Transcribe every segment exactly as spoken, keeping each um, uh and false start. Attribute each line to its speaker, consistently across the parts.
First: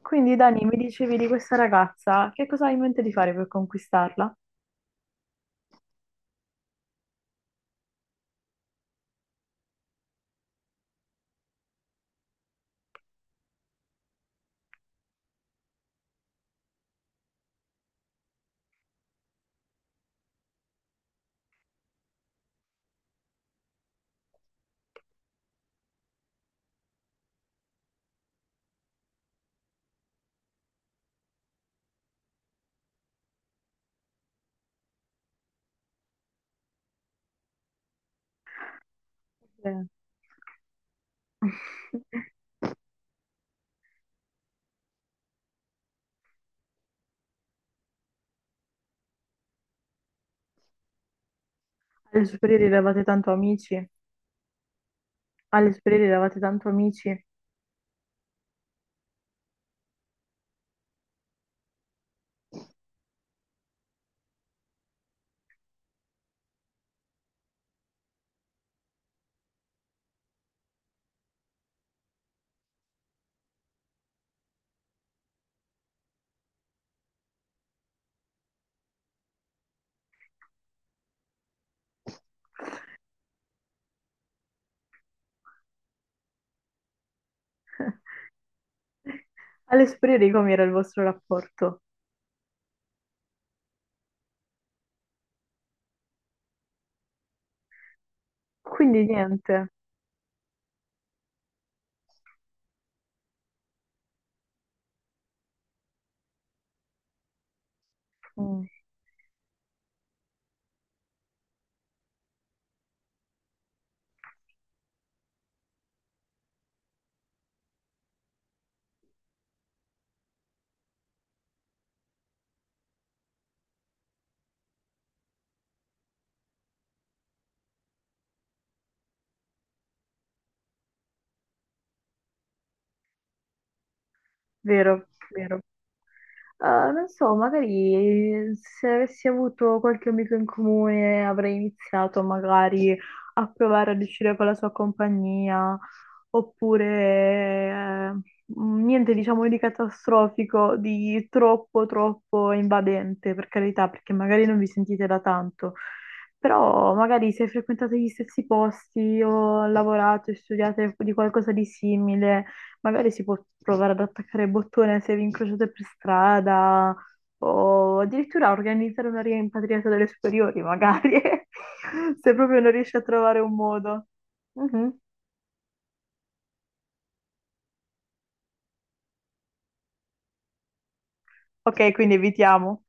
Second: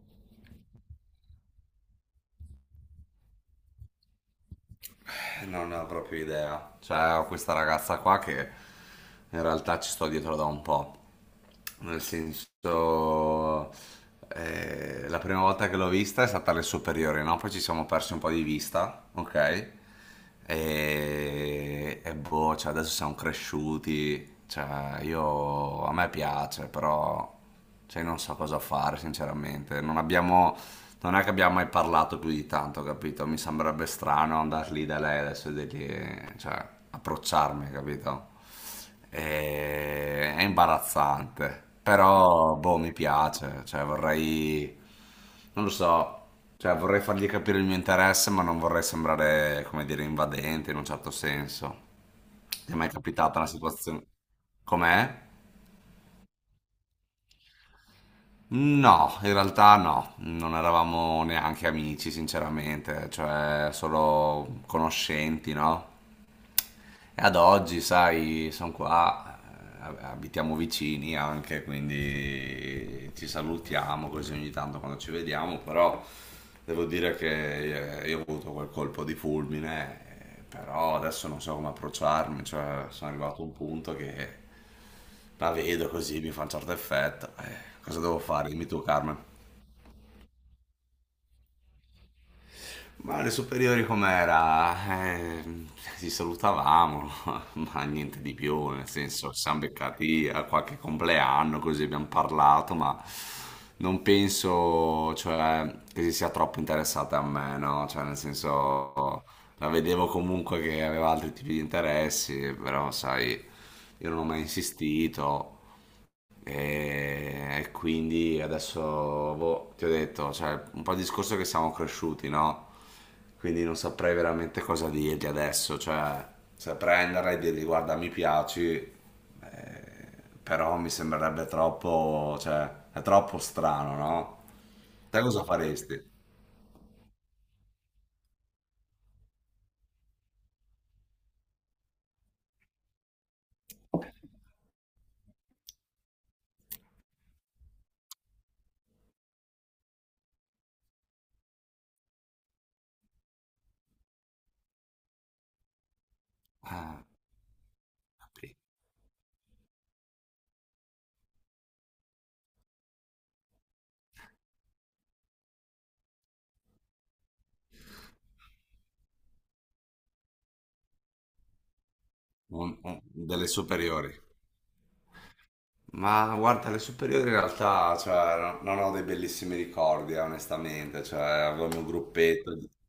Speaker 1: Quindi Dani, mi dicevi di questa ragazza, che cosa hai in mente di fare per conquistarla?
Speaker 2: Non ne ho proprio idea. Cioè, ho questa ragazza qua che in realtà ci sto dietro da un po'. Nel senso, eh, la prima volta che l'ho vista è stata alle superiori, no? Poi ci siamo persi un po' di vista, ok? E, e boh, cioè, adesso siamo cresciuti. Cioè, io a me piace, però cioè non so cosa fare sinceramente, non abbiamo... Non è che abbiamo mai parlato più di tanto, capito? Mi sembrerebbe strano andare lì da lei adesso e dirgli, cioè, approcciarmi, capito?
Speaker 1: Eh,
Speaker 2: E- È imbarazzante, però, boh, mi piace, cioè, vorrei, non lo so, cioè, vorrei fargli capire il mio interesse, ma non vorrei sembrare, come dire, invadente in un certo senso.
Speaker 1: Alle superiori
Speaker 2: Ti è mai
Speaker 1: eravate tanto
Speaker 2: capitata una
Speaker 1: amici,
Speaker 2: situazione? Com'è?
Speaker 1: alle superiori eravate tanto amici,
Speaker 2: No, in realtà no, non eravamo neanche amici, sinceramente, cioè solo conoscenti, no? E ad oggi, sai, sono qua, eh, abitiamo vicini anche, quindi ci salutiamo così ogni tanto quando ci vediamo, però devo dire che eh, io ho avuto quel colpo di fulmine, eh, però adesso non so come approcciarmi, cioè sono arrivato a un punto che la vedo così, mi fa un certo effetto. Eh, cosa devo fare? Dimmi tu, Carmen.
Speaker 1: alle superiori com'era il vostro rapporto?
Speaker 2: Ma le superiori com'era? Eh, ci salutavamo, ma niente di più, nel
Speaker 1: Quindi
Speaker 2: senso, ci siamo
Speaker 1: niente,
Speaker 2: beccati a qualche compleanno, così abbiamo parlato, ma non penso, cioè, che si sia troppo interessata a me, no? Cioè, nel
Speaker 1: Mm,
Speaker 2: senso, la vedevo comunque che aveva altri tipi di interessi, però, sai, io non ho mai insistito. E quindi adesso boh, ti ho detto, cioè, un po' il discorso è che siamo cresciuti, no? Quindi non saprei veramente cosa dirgli adesso, cioè, se prenderla e dirgli guarda, mi piaci, eh, però mi sembrerebbe troppo, cioè, è troppo strano, no?
Speaker 1: vero,
Speaker 2: Te cosa
Speaker 1: vero.
Speaker 2: faresti?
Speaker 1: Eh, non so, magari se avessi avuto qualche amico in comune avrei iniziato magari a provare ad uscire con la sua compagnia, oppure eh, niente diciamo di catastrofico, di troppo troppo invadente, per carità, perché magari non vi sentite da tanto. Però
Speaker 2: Ah,
Speaker 1: magari se frequentate gli stessi
Speaker 2: capì.
Speaker 1: posti o lavorate, studiate di qualcosa di simile, magari si può provare ad attaccare il bottone se vi incrociate per strada o addirittura organizzare una rimpatriata delle superiori, magari, se proprio non
Speaker 2: Un-
Speaker 1: riesci
Speaker 2: un-
Speaker 1: a trovare
Speaker 2: delle
Speaker 1: un modo.
Speaker 2: superiori.
Speaker 1: Mhm.
Speaker 2: Ma guarda, le superiori in realtà, cioè, no- non ho dei bellissimi ricordi, eh, onestamente, cioè, avevo il mio
Speaker 1: Ok, quindi
Speaker 2: gruppetto. di-
Speaker 1: evitiamo.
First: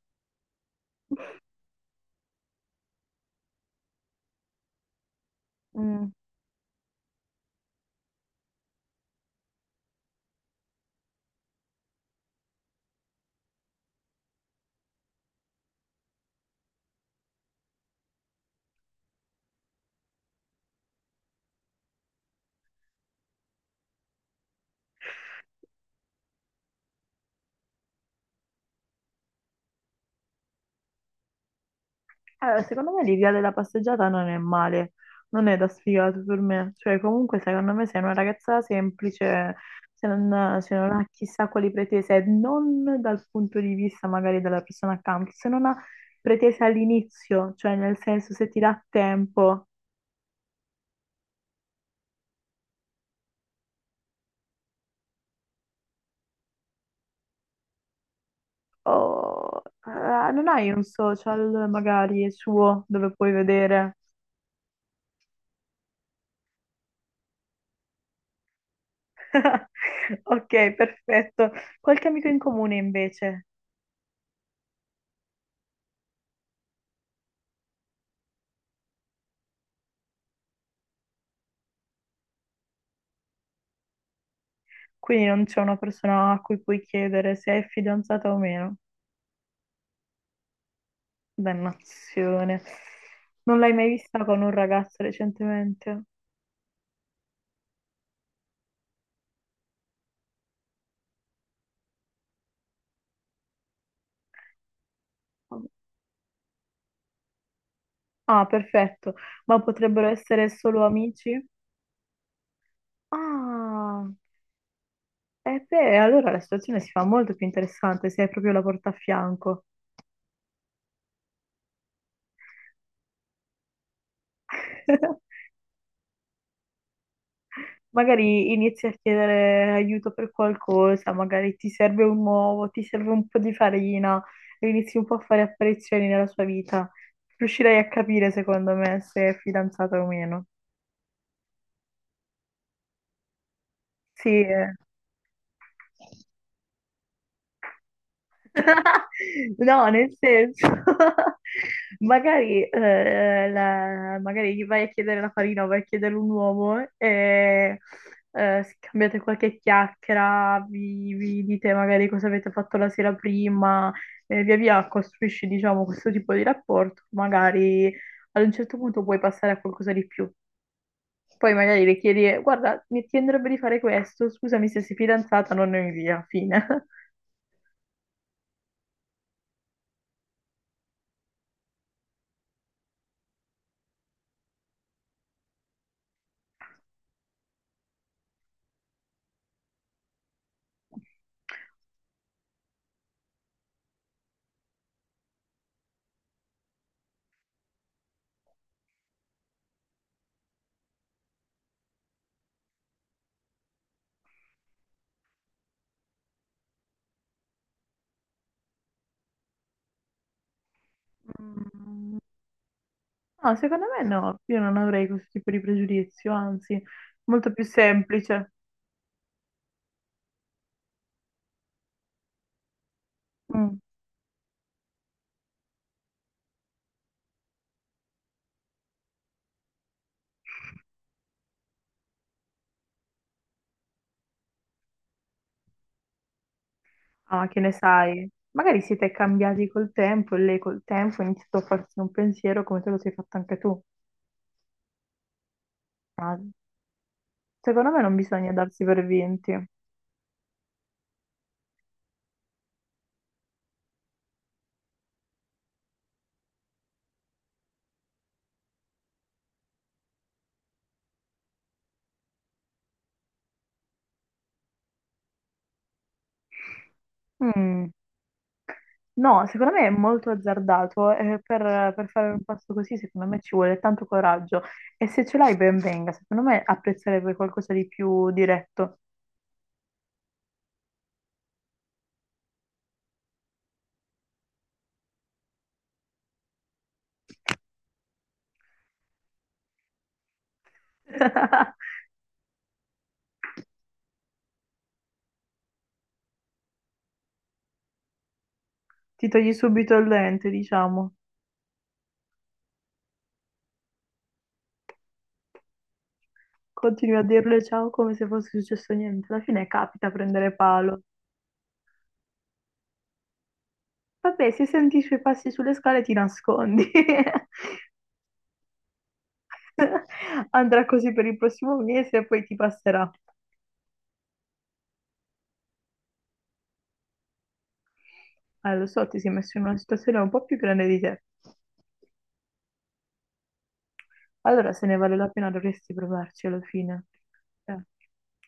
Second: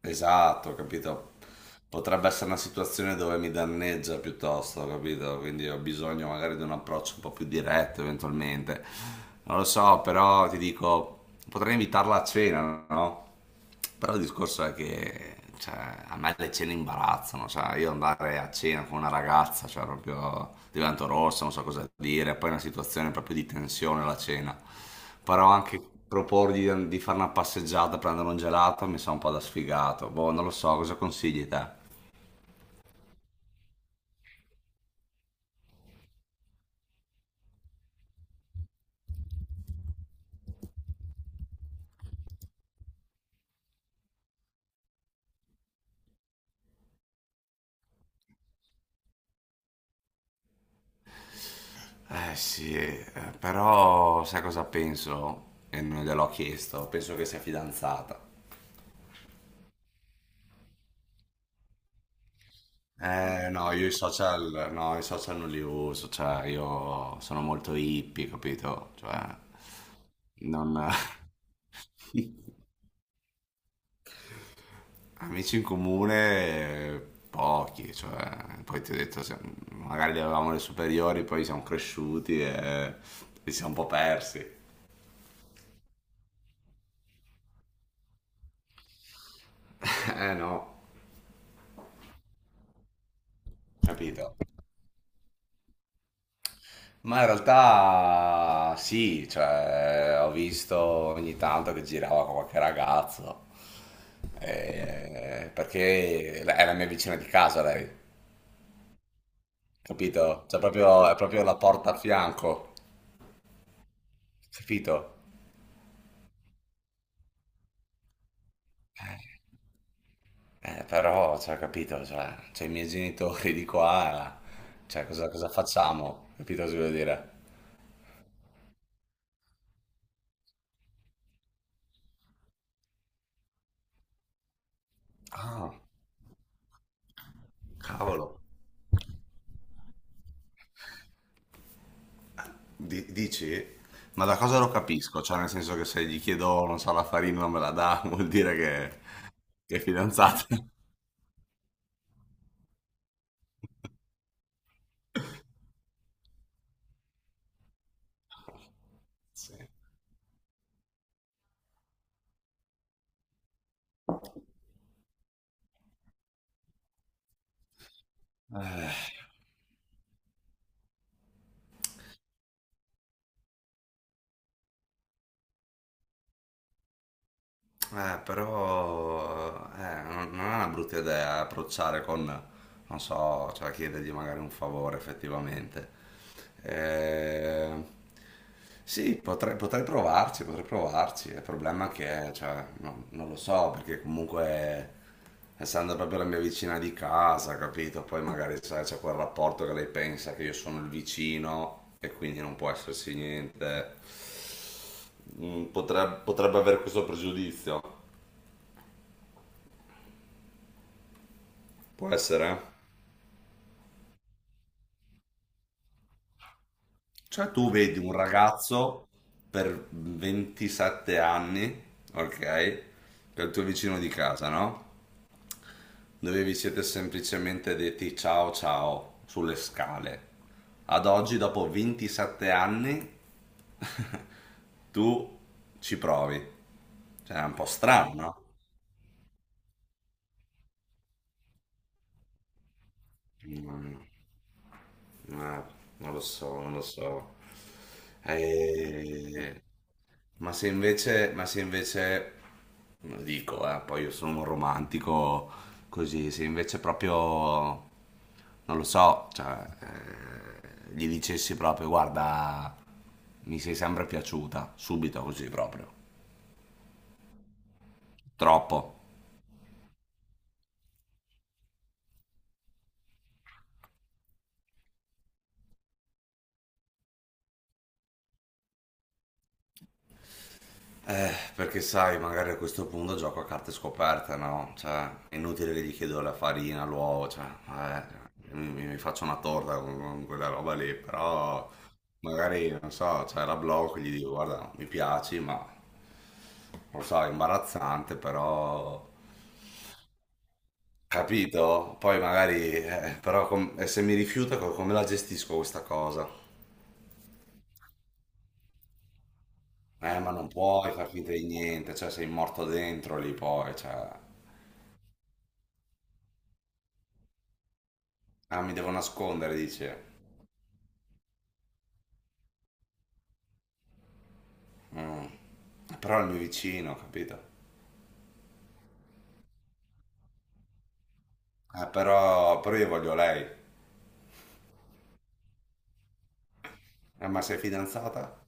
Speaker 2: Esatto, capito? Potrebbe essere una situazione dove mi danneggia piuttosto, capito? Quindi ho
Speaker 1: Mm.
Speaker 2: bisogno magari di un approccio un po' più diretto eventualmente. Non lo so, però ti dico, potrei invitarla a cena, no? Però il discorso è che cioè, a me le cene imbarazzano, cioè io andare a cena con una ragazza, cioè proprio divento rossa, non so cosa dire, poi è una situazione proprio di tensione la cena. Però anche proporgli di, di fare una passeggiata, prendere un gelato, mi sa un po' da sfigato. Boh, non lo so, cosa consigli te?
Speaker 1: Allora, secondo me l'idea della passeggiata non è male, non è da sfigato per me. Cioè, comunque, secondo me, sei una ragazza semplice, se non, se non ha chissà quali pretese, non dal punto di vista magari della persona accanto, se non ha pretese all'inizio, cioè nel senso se ti dà tempo
Speaker 2: Eh sì, eh, però sai cosa penso? E non gliel'ho chiesto, penso che sia fidanzata.
Speaker 1: o eh, non hai un social magari suo dove puoi
Speaker 2: Eh, no, io i
Speaker 1: vedere.
Speaker 2: social, no, i social non li uso, cioè io sono molto hippie, capito? Cioè,
Speaker 1: Ok,
Speaker 2: non...
Speaker 1: perfetto. Qualche amico in comune invece?
Speaker 2: Amici in comune, eh, pochi, cioè, poi ti ho detto, se- magari li avevamo le superiori, poi siamo cresciuti e ci siamo un po' persi.
Speaker 1: Quindi non c'è una persona a cui puoi chiedere se è fidanzata o meno.
Speaker 2: Eh no,
Speaker 1: Dannazione. Non l'hai mai vista
Speaker 2: capito?
Speaker 1: con un ragazzo recentemente?
Speaker 2: Ma in realtà sì, cioè, ho visto ogni tanto che girava con qualche ragazzo, eh, perché è la mia vicina di casa lei,
Speaker 1: Ah, perfetto. Ma potrebbero
Speaker 2: capito?
Speaker 1: essere
Speaker 2: Cioè,
Speaker 1: solo
Speaker 2: proprio, è
Speaker 1: amici?
Speaker 2: proprio la porta a fianco,
Speaker 1: Ah,
Speaker 2: capito?
Speaker 1: e beh, allora la situazione si fa molto più interessante se hai proprio la porta a fianco.
Speaker 2: Eh, però, cioè, capito, cioè, c'ho i miei genitori di qua, cioè, cosa, cosa facciamo? Capito cosa voglio dire?
Speaker 1: Magari inizi a chiedere aiuto per qualcosa, magari ti serve un uovo, ti serve un po' di farina, e inizi un po' a fare
Speaker 2: Ah,
Speaker 1: apparizioni nella sua vita. Riuscirai a
Speaker 2: cavolo.
Speaker 1: capire, secondo me, se è fidanzata o meno.
Speaker 2: Di- dici? Ma
Speaker 1: Sì,
Speaker 2: da cosa lo
Speaker 1: eh.
Speaker 2: capisco? Cioè, nel senso che se gli chiedo, non so, la farina non me la dà, vuol dire che, che è
Speaker 1: No, nel
Speaker 2: fidanzata.
Speaker 1: senso, magari, eh, la- magari gli vai a chiedere la farina o vai a chiedere un uomo e eh, scambiate
Speaker 2: Sì.
Speaker 1: qualche chiacchiera, vi, vi dite magari cosa avete fatto la sera prima, e via via costruisci, diciamo, questo tipo di rapporto. Magari ad un certo
Speaker 2: Eh.
Speaker 1: punto puoi passare a qualcosa di più. Poi magari le chiedi, guarda, mi ti andrebbe di fare questo, scusami se sei fidanzata, non ne via, fine.
Speaker 2: Eh, però eh, non non è una brutta idea approcciare con, non so, cioè chiedergli magari un favore effettivamente. Eh, sì, potrei, potrei provarci, potrei provarci. Il problema è che, cioè, no- non lo so, perché comunque, essendo proprio la mia vicina di casa, capito? Poi magari sai, c'è quel rapporto che lei pensa che io sono il vicino e quindi non può esserci niente mm, potreb- potrebbe avere questo pregiudizio. Può
Speaker 1: Mm,
Speaker 2: essere. Eh.
Speaker 1: no, secondo me no, io non avrei questo tipo di pregiudizio, anzi, molto
Speaker 2: Cioè,
Speaker 1: più
Speaker 2: tu vedi un
Speaker 1: semplice.
Speaker 2: ragazzo per ventisette anni, ok, che è il tuo
Speaker 1: Mm.
Speaker 2: vicino di casa, no? Dove vi siete semplicemente detti ciao ciao sulle scale. Ad oggi, dopo ventisette anni, tu ci provi. Cioè, è
Speaker 1: Ah,
Speaker 2: un
Speaker 1: che
Speaker 2: po'
Speaker 1: ne
Speaker 2: strano,
Speaker 1: sai?
Speaker 2: no?
Speaker 1: Magari siete cambiati col tempo e lei col tempo ha iniziato a farsi un pensiero come te lo sei fatto anche tu.
Speaker 2: Mm, eh, non lo
Speaker 1: Ma
Speaker 2: so, non lo so.
Speaker 1: secondo me non bisogna darsi per vinti.
Speaker 2: Eh, Ma se invece, ma se invece, lo dico, eh, poi io sono un romantico così, se invece proprio, non lo so, cioè, eh, gli dicessi proprio, guarda, mi sei sempre piaciuta, subito così proprio,
Speaker 1: Mm.
Speaker 2: troppo.
Speaker 1: No, secondo me è molto azzardato e per, per fare un passo così secondo me ci vuole tanto coraggio e se ce l'hai ben venga, secondo me apprezzerebbe qualcosa di più diretto.
Speaker 2: Eh, perché sai, magari a questo punto gioco a carte scoperte, no? Cioè, è inutile che gli chiedo la farina, l'uovo, cioè, eh, mi, mi- mi faccio una torta con, con quella roba lì, però magari, non so, cioè, la blocco e gli dico, guarda, mi piaci, ma, lo so, è imbarazzante, però...
Speaker 1: Ti togli subito il lente, diciamo.
Speaker 2: Capito? Poi magari, eh, però com- e se mi rifiuta, co- come la gestisco questa cosa?
Speaker 1: Continui a dirle ciao come se fosse successo niente. Alla fine capita a
Speaker 2: Eh, ma non
Speaker 1: prendere
Speaker 2: puoi
Speaker 1: palo.
Speaker 2: far finta di niente, cioè sei morto dentro lì poi, cioè...
Speaker 1: Vabbè, se senti i suoi passi sulle scale ti nascondi.
Speaker 2: Ah, mi devo nascondere, dice.
Speaker 1: Andrà così per il prossimo mese e poi ti passerà.
Speaker 2: Mm. Però è il mio vicino, capito?
Speaker 1: Ah, lo so, ti sei messo in una situazione un po' più grande di te.
Speaker 2: Eh, però, però io voglio lei.
Speaker 1: Allora, se ne vale la pena, dovresti provarci alla fine.
Speaker 2: Eh, ma sei
Speaker 1: Eh,
Speaker 2: fidanzata?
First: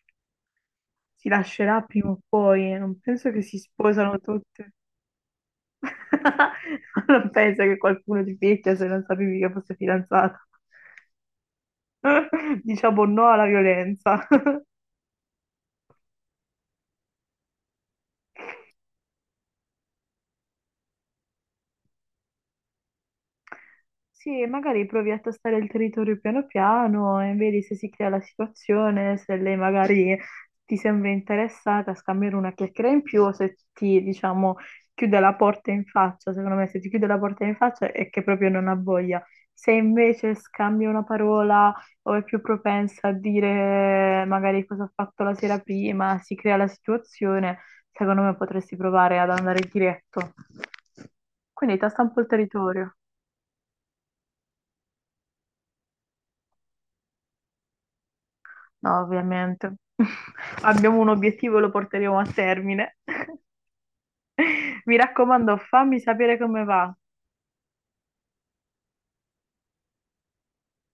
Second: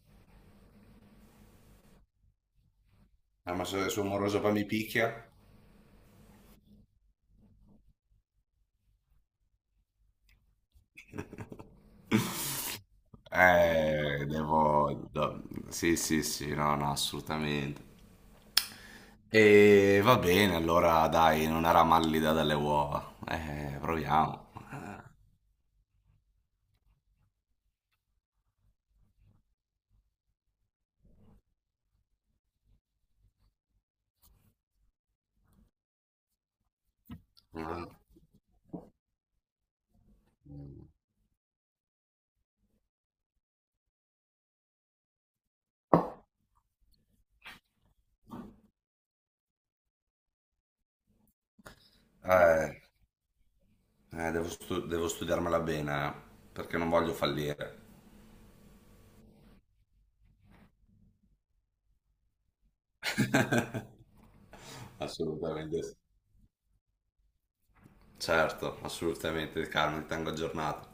Speaker 1: si lascerà prima o poi, eh, non penso che
Speaker 2: Eh,
Speaker 1: si
Speaker 2: ma se il suo
Speaker 1: sposano
Speaker 2: moroso poi mi
Speaker 1: tutte.
Speaker 2: picchia?
Speaker 1: Non penso che qualcuno ti picchia se non sapevi che fosse fidanzato. Diciamo no alla violenza.
Speaker 2: Eh, devo... do- Sì, sì, sì, no, no, assolutamente. E va bene, allora dai, non era mallida dalle uova. Eh,
Speaker 1: Sì,
Speaker 2: proviamo.
Speaker 1: magari provi a tastare il territorio piano piano e vedi se si crea la situazione, se lei magari ti sembra interessata a scambiare una chiacchiera in più o se ti, diciamo, chiude la porta in faccia. Secondo me, se ti chiude la porta in faccia
Speaker 2: Mm.
Speaker 1: è che proprio non ha voglia. Se invece scambia una parola o è più propensa a dire magari cosa ha fatto la sera prima, si crea la situazione, secondo me potresti provare ad andare diretto. Quindi tasta un po' il
Speaker 2: Eh,
Speaker 1: territorio.
Speaker 2: eh, devo, stu- devo studiarmela bene, eh, perché non voglio fallire.
Speaker 1: No, ovviamente. Abbiamo un obiettivo e lo porteremo a termine. Mi raccomando,
Speaker 2: Assolutamente sì.
Speaker 1: fammi sapere come va.
Speaker 2: Certo, assolutamente, Carmen, ti tengo aggiornato.